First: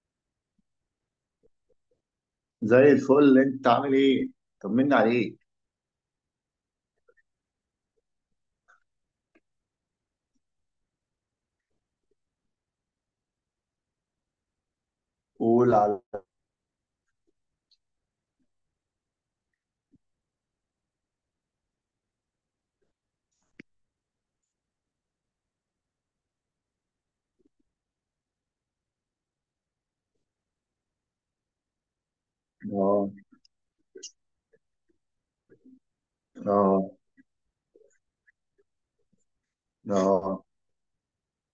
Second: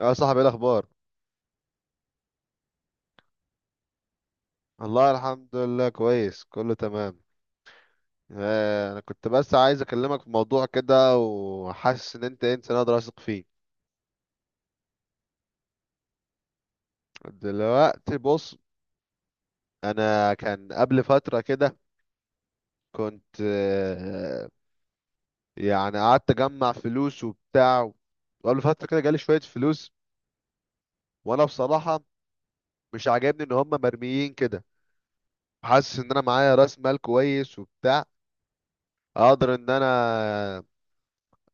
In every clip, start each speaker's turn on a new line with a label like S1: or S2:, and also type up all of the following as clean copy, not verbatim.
S1: يا صاحبي ايه الاخبار؟
S2: زي الفل، انت عامل ايه؟ طمنا
S1: الله
S2: عليك.
S1: الحمد لله، كويس كله تمام. انا كنت بس عايز اكلمك في موضوع كده، وحاسس ان انت انسان اقدر اثق فيه.
S2: قول على.
S1: دلوقتي بص، انا كان قبل فترة كده كنت يعني قعدت اجمع فلوس وبتاع، وقبل فترة كده جالي شوية فلوس، وانا بصراحة مش
S2: اه،
S1: عاجبني ان هم مرميين كده. حاسس ان انا معايا راس
S2: اه،
S1: مال كويس وبتاع، اقدر ان انا
S2: اه.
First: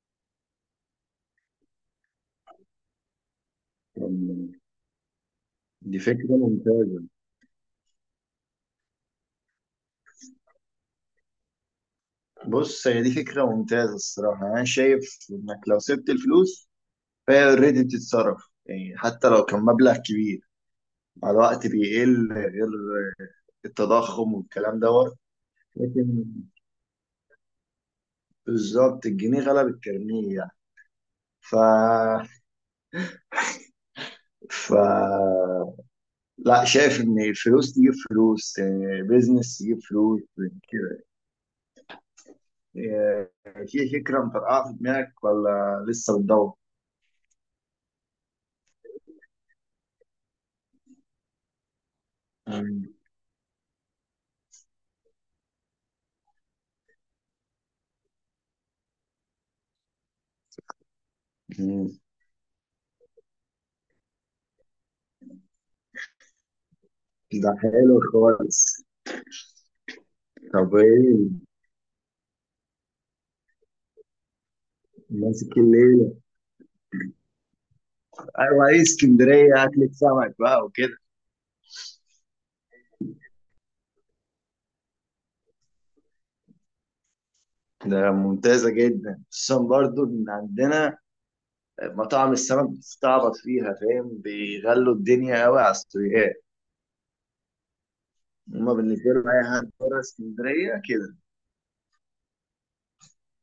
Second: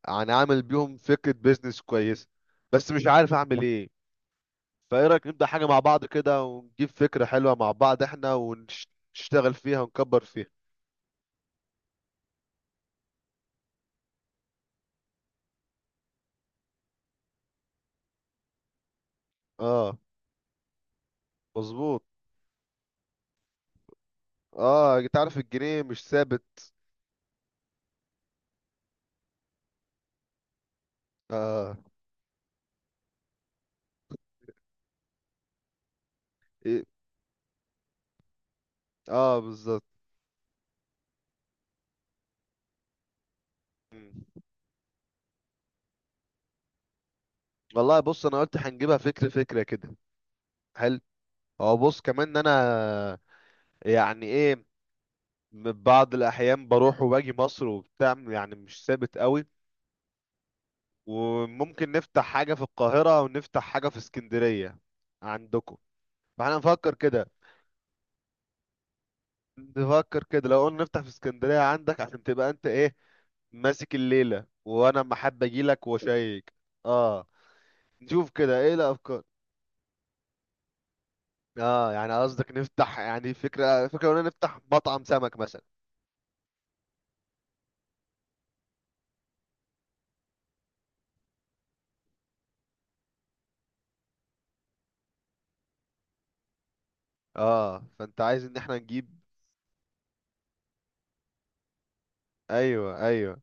S1: يعني عامل بيهم فكرة بيزنس كويسة، بس مش عارف اعمل ايه.
S2: طمني.
S1: فايه رأيك نبدأ حاجة مع
S2: دي
S1: بعض
S2: فكرة
S1: كده، ونجيب
S2: ممتازة.
S1: فكرة حلوة مع بعض احنا ونشتغل فيها ونكبر فيها.
S2: بص، هي دي فكرة ممتازة. الصراحة انا شايف انك لو سبت الفلوس فهي اوريدي بتتصرف، يعني حتى لو كان مبلغ
S1: اه،
S2: كبير مع الوقت
S1: مظبوط.
S2: بيقل، غير التضخم والكلام
S1: اه،
S2: دوت.
S1: انت عارف الجنيه مش
S2: لكن
S1: ثابت.
S2: بالظبط، الجنيه غلب الترنيه يعني. ف
S1: اه.
S2: ف لا،
S1: ايه.
S2: شايف ان الفلوس تجيب فلوس،
S1: اه،
S2: بيزنس تجيب
S1: بالظبط.
S2: فلوس كده. آه، في فكرة
S1: مم.
S2: مطرقعة في دماغك ولا لسه بتدور؟
S1: والله بص، انا قلت هنجيبها فكرة فكرة كده. حلو. هو بص، كمان ان
S2: مم.
S1: انا يعني ايه، من بعض الاحيان بروح وباجي مصر وبتاع، يعني مش ثابت قوي.
S2: مم.
S1: وممكن نفتح حاجة في القاهرة ونفتح حاجة في اسكندرية عندكم. فاحنا نفكر كده،
S2: ده حلو خالص.
S1: نفكر كده، لو
S2: طب
S1: قلنا نفتح في
S2: ايه؟
S1: اسكندرية عندك عشان تبقى انت ايه ماسك الليلة، وانا اما حابب
S2: ماسك
S1: اجيلك
S2: الليلة.
S1: واشيك. اه، نشوف كده
S2: ايوه،
S1: ايه
S2: ايه،
S1: الافكار.
S2: اسكندرية اكلة سمك بقى وكده.
S1: اه، يعني قصدك نفتح، يعني فكرة فكرة قلنا نفتح مطعم سمك مثلا.
S2: ده ممتازة جدا، خصوصا برضو ان عندنا مطاعم السمك بتستعبط فيها، فاهم؟ بيغلوا الدنيا قوي على السويقات.
S1: اه، فانت عايز ان
S2: هما
S1: احنا
S2: بالنسبة
S1: نجيب.
S2: لهم اي حد بره اسكندرية كده.
S1: ايوه ايوه.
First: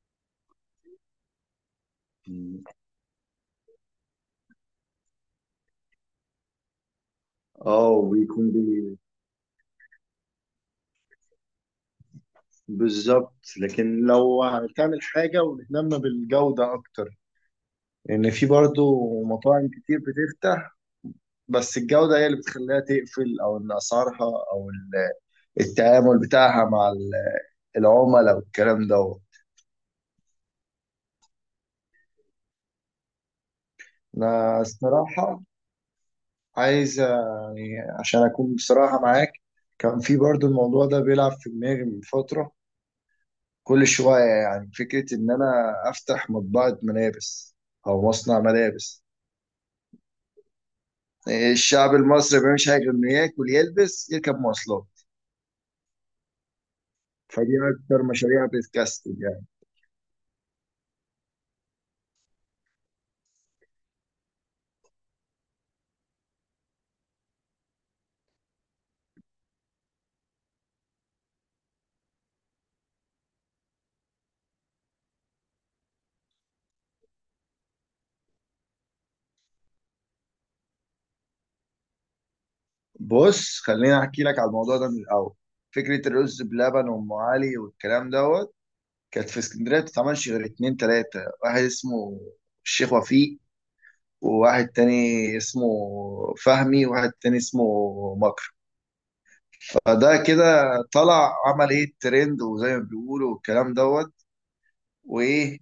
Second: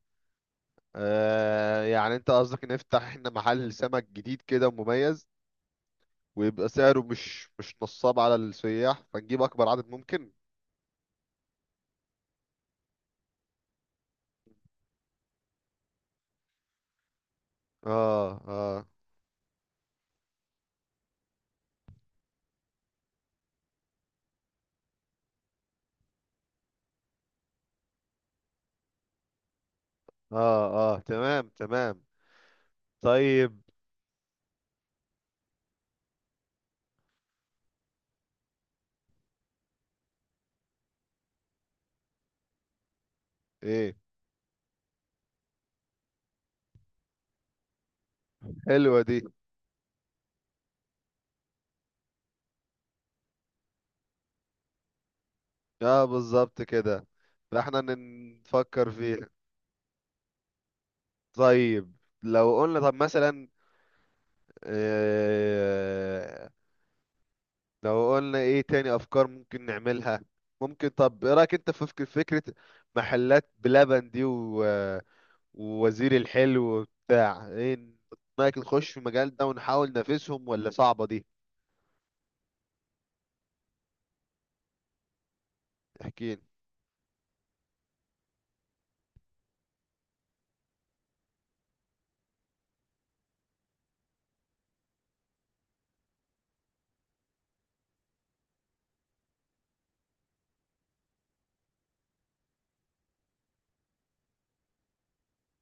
S1: آه، يعني انت
S2: مم.
S1: قصدك نفتح احنا محل سمك جديد كده ومميز، ويبقى سعره مش
S2: اه،
S1: نصاب على
S2: وبيكون
S1: السياح، فنجيب اكبر عدد ممكن.
S2: بالظبط، لكن لو هتعمل حاجة وتهتم بالجودة أكتر، لأن
S1: اه
S2: في
S1: اه.
S2: برضو مطاعم كتير بتفتح. بس الجودة هي اللي بتخليها تقفل، أو إن أسعارها، أو التعامل بتاعها مع العملاء والكلام ده.
S1: اه اه، تمام تمام. طيب.
S2: أنا الصراحة عايز، يعني عشان أكون بصراحة معاك، كان في برضو الموضوع ده بيلعب في دماغي من فترة، كل
S1: ايه؟
S2: شوية، يعني فكرة إن أنا أفتح مطبعة ملابس أو مصنع
S1: حلوة
S2: ملابس.
S1: دي.
S2: الشعب المصري ما بيعملش حاجه غير انه ياكل، يلبس، يركب مواصلات،
S1: اه، بالظبط كده.
S2: فدي
S1: فاحنا
S2: اكتر مشاريع
S1: نفكر
S2: بتكسب
S1: فيها.
S2: يعني.
S1: طيب، لو قلنا طب مثلا، آه لو قلنا ايه تاني افكار ممكن نعملها؟ ممكن طب ايه رايك انت في فكرة محلات بلبن دي، و ووزير الحلو وبتاع، ايه رايك نخش في المجال ده ونحاول ننافسهم، ولا صعبة دي؟
S2: بص، خليني احكي لك على الموضوع ده من الاول. فكره
S1: احكيلي.
S2: الرز بلبن وام علي والكلام دوت كانت في اسكندريه ما بتتعملش غير اتنين تلاته. واحد اسمه الشيخ وفيق، وواحد تاني اسمه فهمي، وواحد تاني اسمه مكر. فده كده طلع عمل ايه الترند، وزي ما بيقولوا والكلام دوت. وايه،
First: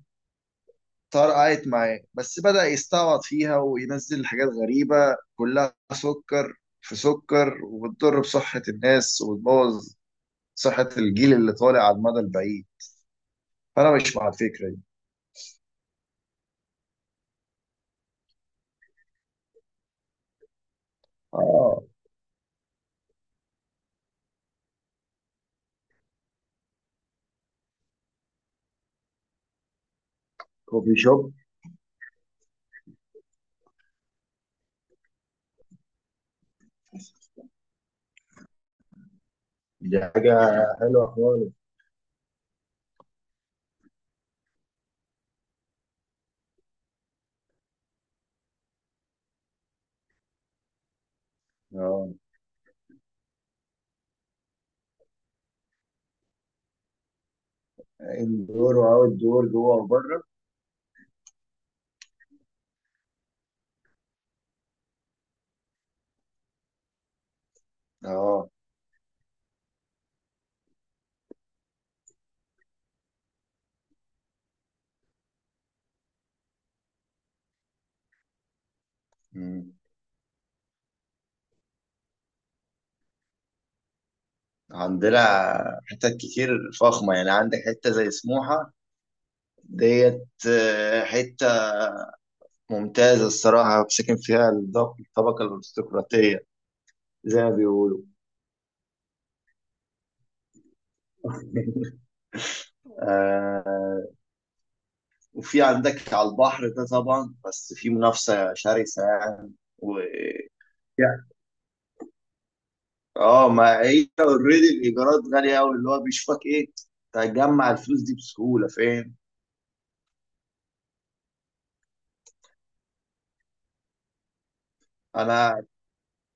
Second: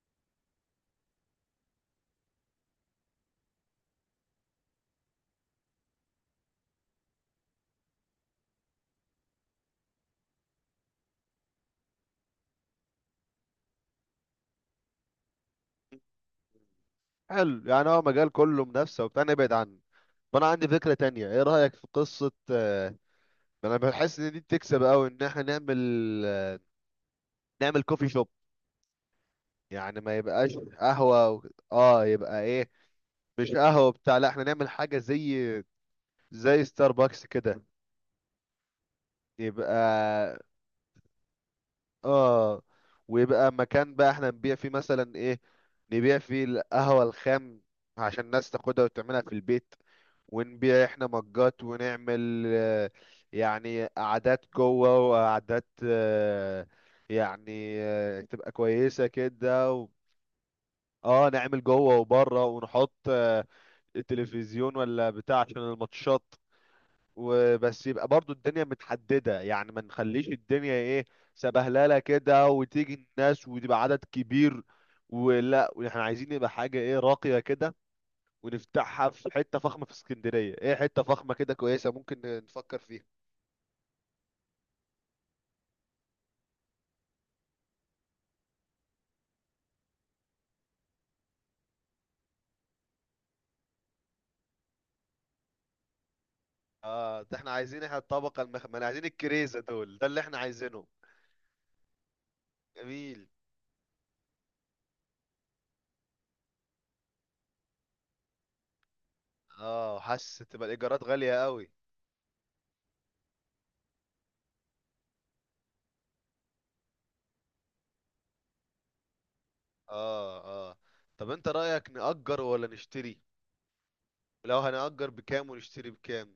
S2: طرقعت معاه، بس بدأ يستعبط فيها وينزل حاجات غريبة، كلها سكر في سكر، وبتضر بصحة الناس وبتبوظ صحة الجيل اللي طالع على المدى البعيد. فأنا مش مع الفكرة دي.
S1: حلو، يعني هو مجال كله منافسة وبتاع، نبعد عنه. فانا عندي فكرة تانية، ايه رأيك
S2: اه،
S1: في قصة انا بحس ان دي بتكسب قوي، ان احنا نعمل كوفي شوب. يعني ما يبقاش
S2: كوفي
S1: قهوة
S2: شوب.
S1: و... اه، يبقى ايه، مش قهوة بتاع، لا احنا نعمل حاجة زي ستاربكس كده،
S2: دي حاجة
S1: يبقى
S2: حلوة خالص.
S1: اه. ويبقى مكان بقى احنا نبيع فيه مثلا ايه، نبيع فيه القهوة الخام عشان الناس تاخدها وتعملها في البيت. ونبيع احنا مجات،
S2: اه،
S1: ونعمل يعني قعدات جوه وقعدات يعني تبقى
S2: اندور
S1: كويسة
S2: واوت دور، جوه
S1: كده و...
S2: وبره.
S1: اه، نعمل جوه وبره، ونحط التلفزيون ولا بتاع عشان الماتشات. وبس يبقى برضو
S2: اه.
S1: الدنيا متحددة، يعني ما نخليش الدنيا ايه سبهللة كده، وتيجي الناس وتبقى عدد كبير. ولا احنا عايزين يبقى حاجة ايه راقية كده، ونفتحها في حتة
S2: مم.
S1: فخمة في اسكندرية. ايه حتة فخمة كده كويسة ممكن نفكر فيها؟
S2: عندنا حتت كتير فخمة، يعني عندك حتة زي سموحة ديت، حتة ممتازة الصراحة، ساكن فيها الطبقة الأرستقراطية،
S1: اه، ده
S2: زي ما
S1: احنا عايزين، احنا
S2: بيقولوا.
S1: الطبقة المخملة عايزين، الكريزة دول ده اللي احنا عايزينه. جميل.
S2: آه. وفي عندك على البحر ده طبعا، بس في منافسة شرسة يعني.
S1: اه،
S2: و...
S1: حاسس تبقى الايجارات
S2: يعني-
S1: غالية قوي.
S2: اه، ما هي اوريدي الإيجارات غالية أوي، اللي هو بيشوفك إيه؟ تجمع الفلوس دي بسهولة، فاهم؟
S1: اه. اه، طب انت رأيك نأجر ولا نشتري؟ لو هنأجر بكام،
S2: أنا
S1: ونشتري بكام؟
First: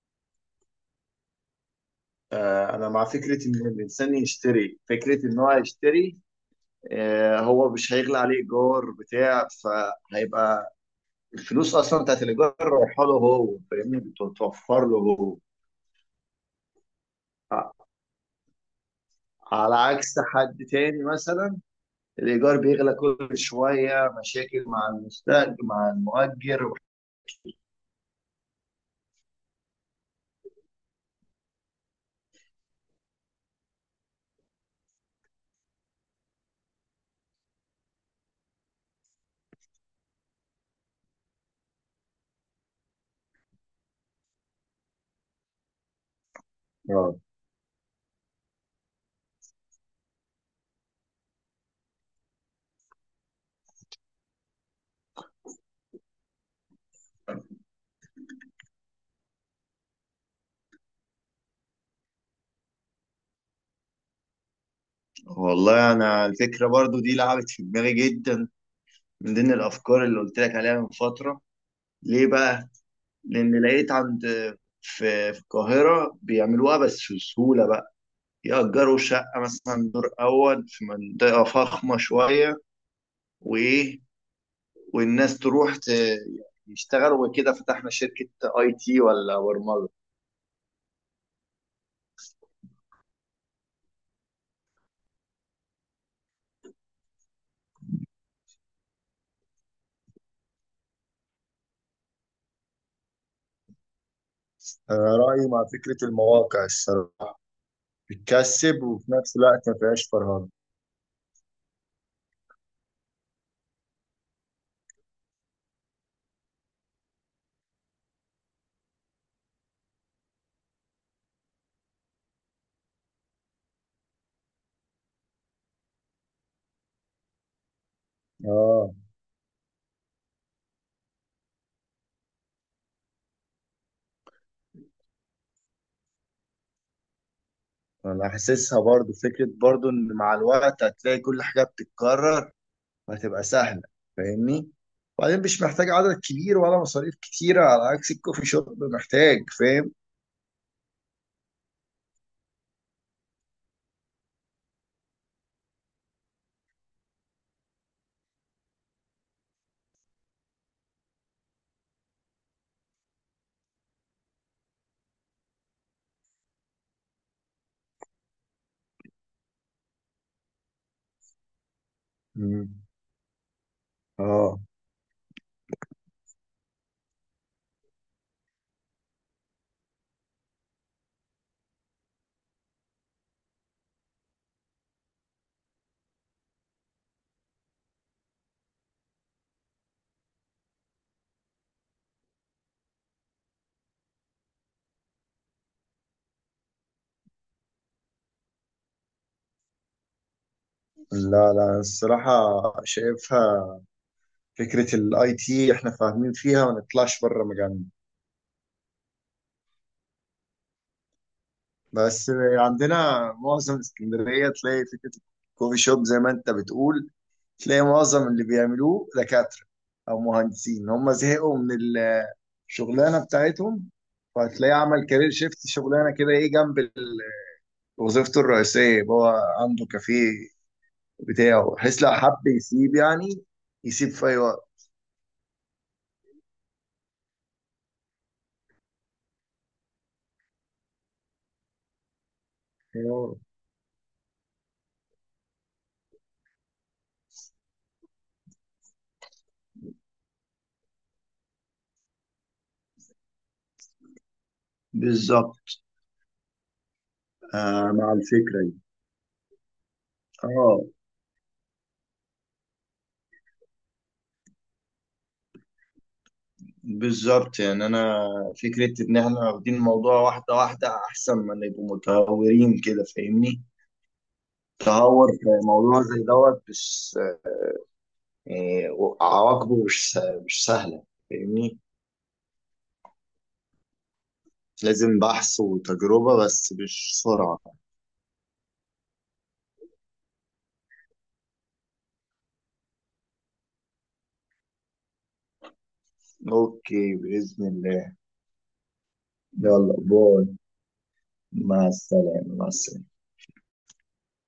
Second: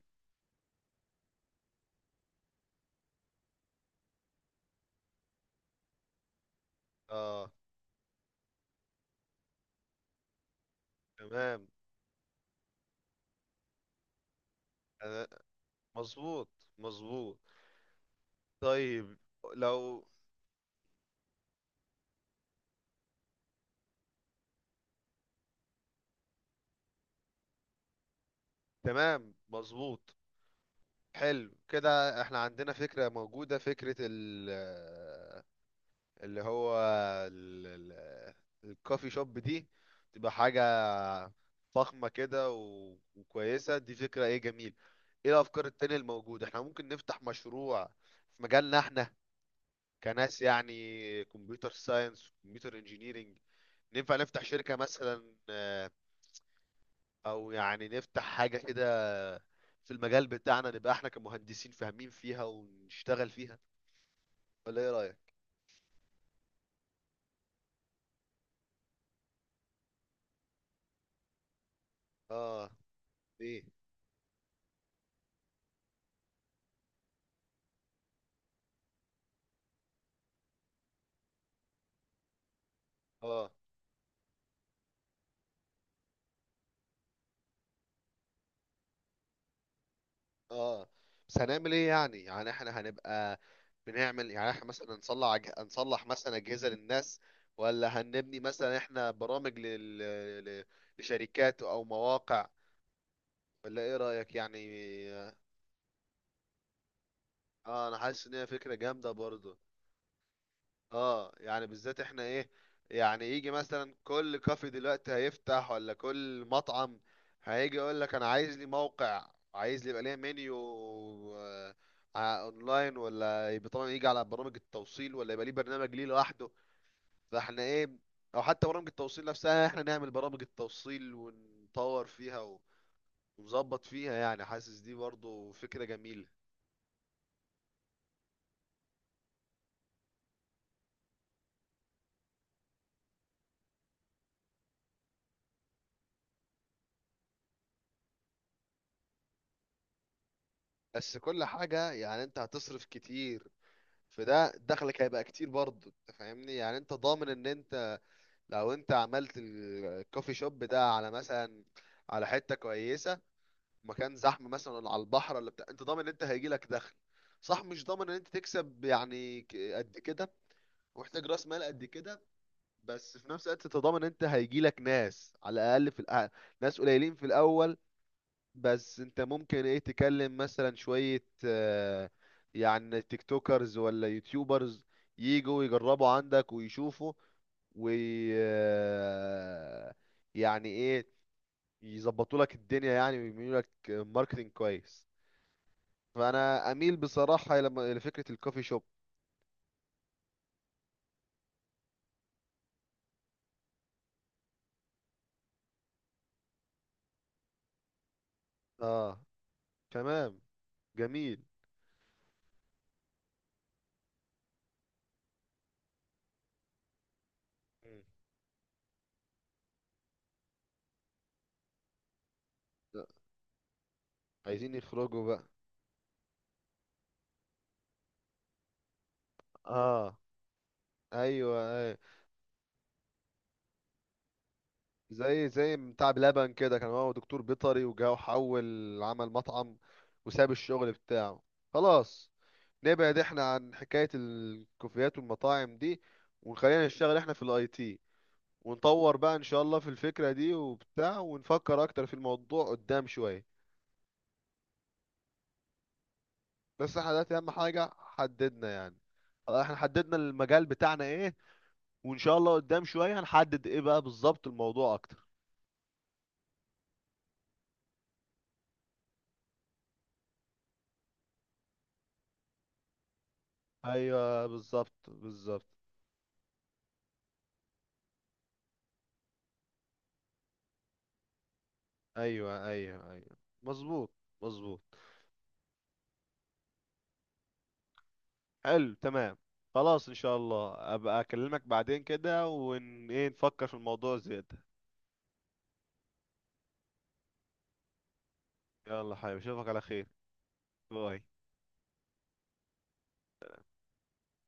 S2: أنا مع فكرة إن الإنسان يشتري، فكرة إن هو يشتري.
S1: اه،
S2: هو مش هيغلى عليه إيجار بتاع، فهيبقى
S1: تمام.
S2: الفلوس اصلا بتاعت الايجار رايحه له هو، فاهمني؟ بتتوفر له
S1: أنا-
S2: هو.
S1: مظبوط، مظبوط.
S2: ع-
S1: طيب،
S2: على
S1: لو
S2: عكس حد تاني مثلا، الايجار بيغلى كل شويه، مشاكل مع المستاجر مع المؤجر.
S1: تمام، مظبوط. حلو كده، احنا عندنا فكرة موجودة، فكرة ال اللي هو ال- ال- الكوفي شوب دي، تبقى حاجة فخمة كده وكويسة. دي فكرة ايه، جميل. ايه الافكار التانية الموجودة؟ احنا ممكن
S2: اه،
S1: نفتح مشروع في مجالنا احنا، كناس يعني كمبيوتر ساينس، كمبيوتر انجينيرينج. ننفع نفتح شركة مثلا او يعني نفتح حاجة كده في المجال بتاعنا، نبقى احنا كمهندسين فاهمين فيها ونشتغل فيها، ولا ايه رأيك؟
S2: والله انا الفكره برضو دي لعبت في دماغي جدا، من ضمن الافكار اللي قلت لك عليها من فتره. ليه
S1: اه.
S2: بقى؟ لان
S1: ايه.
S2: لقيت عند، في القاهره بيعملوها بس في سهوله بقى. يأجروا شقه مثلا دور اول في منطقه فخمه شويه.
S1: اه
S2: وايه، والناس تروح يشتغلوا وكده، فتحنا شركة IT ولا برمجة.
S1: اه. بس هنعمل ايه يعني؟ يعني احنا هنبقى بنعمل، يعني احنا مثلا نصلح نصلح مثلا اجهزة للناس، ولا هنبني مثلا احنا برامج ل... لشركات او مواقع؟ ولا ايه رأيك يعني؟
S2: أنا رأيي مع فكرة المواقع. الصراحة
S1: اه، انا حاسس ان هي فكرة
S2: بتكسب
S1: جامدة
S2: وفي نفس
S1: برضه.
S2: الوقت ما فيهاش فرهدة.
S1: اه، يعني بالذات احنا ايه، يعني يجي مثلا كل كافي دلوقتي هيفتح، ولا كل مطعم هيجي يقول لك انا عايز لي موقع، عايز لي يبقى ليه منيو آه، اونلاين، ولا يبقى طبعا يجي على برامج التوصيل، ولا يبقى ليه برنامج ليه لوحده. فاحنا ايه، او حتى برامج
S2: آه،
S1: التوصيل نفسها احنا نعمل برامج التوصيل ونطور فيها ونظبط فيها، يعني حاسس دي برضو فكرة جميلة.
S2: أنا حاسسها برضو فكرة، برضو إن مع الوقت هتلاقي كل حاجة بتتكرر وهتبقى سهلة، فاهمني؟ وبعدين مش محتاج عدد كبير ولا مصاريف كتيرة، على عكس الكوفي شوب محتاج، فاهم؟
S1: بس كل حاجة يعني انت هتصرف كتير، فده دخلك هيبقى كتير برضه. انت فاهمني، يعني انت ضامن ان انت لو انت عملت الكوفي شوب ده على مثلا، على حتة كويسة، مكان زحمة مثلا، ولا على البحر، ولا بتاع، انت ضامن ان انت هيجيلك دخل. صح، مش ضامن ان انت تكسب يعني قد كده، ومحتاج راس مال قد كده.
S2: مم.
S1: بس في نفس الوقت انت ضامن ان انت
S2: آه.
S1: هيجيلك ناس، على الاقل في ناس قليلين في الاول. بس انت ممكن ايه تكلم مثلا شوية يعني تيك توكرز، ولا يوتيوبرز يجوا يجربوا عندك ويشوفوا، وي آه، يعني ايه يظبطوا لك الدنيا يعني، ويعملوا لك ماركتنج كويس. فانا اميل بصراحة لفكرة الكوفي شوب.
S2: لا، لا، الصراحة شايفها، فكرة الـIT احنا فاهمين فيها، ما نطلعش بره مجالنا.
S1: اه، تمام. جميل.
S2: بس عندنا معظم اسكندرية تلاقي فكرة الكوفي شوب، زي ما انت بتقول، تلاقي
S1: مم.
S2: معظم اللي بيعملوه دكاترة او مهندسين، هم زهقوا من الشغلانة بتاعتهم. فهتلاقيه
S1: عايزين
S2: عمل
S1: يخرجوا
S2: كارير
S1: بقى.
S2: شيفت شغلانة كده، ايه، جنب وظيفته الرئيسية. يبقى هو عنده
S1: اه،
S2: كافيه
S1: ايوه
S2: بتاعه،
S1: ايوه.
S2: بحيث لو حب يسيب يعني، يسيب في اي وقت.
S1: زي بتاع بلبن كده، كان هو دكتور بيطري وجا وحول عمل مطعم وساب الشغل بتاعه. خلاص، نبعد
S2: اه،
S1: احنا عن حكاية الكوفيات والمطاعم دي، وخلينا نشتغل احنا في الاي تي، ونطور بقى ان شاء الله في الفكرة دي وبتاع، ونفكر اكتر في الموضوع قدام شوية.
S2: بالظبط.
S1: بس احنا دلوقتي اهم حاجة
S2: آه، مع الفكرة
S1: حددنا
S2: دي.
S1: يعني، احنا حددنا المجال
S2: اه،
S1: بتاعنا ايه، وان شاء الله قدام شوية هنحدد ايه بقى بالظبط الموضوع اكتر.
S2: بالظبط. يعني انا فكره ان احنا واخدين الموضوع واحده واحده، احسن ما نبقوا متهورين كده، فاهمني؟
S1: ايوه، بالظبط
S2: تهور في
S1: بالظبط.
S2: موضوع زي دوت مش، يعني عواقبه مش سهله، فاهمني.
S1: ايوه ايوه ايوه، مظبوط مظبوط.
S2: لازم بحث وتجربه، بس مش سرعه.
S1: حلو، تمام. خلاص، ان شاء الله ابقى اكلمك بعدين كده، ايه نفكر في الموضوع زيادة.
S2: اوكي، باذن الله.
S1: يلا حبيبي، اشوفك على
S2: يلا،
S1: خير.
S2: باي.
S1: باي.
S2: مع السلامه، مع السلامه.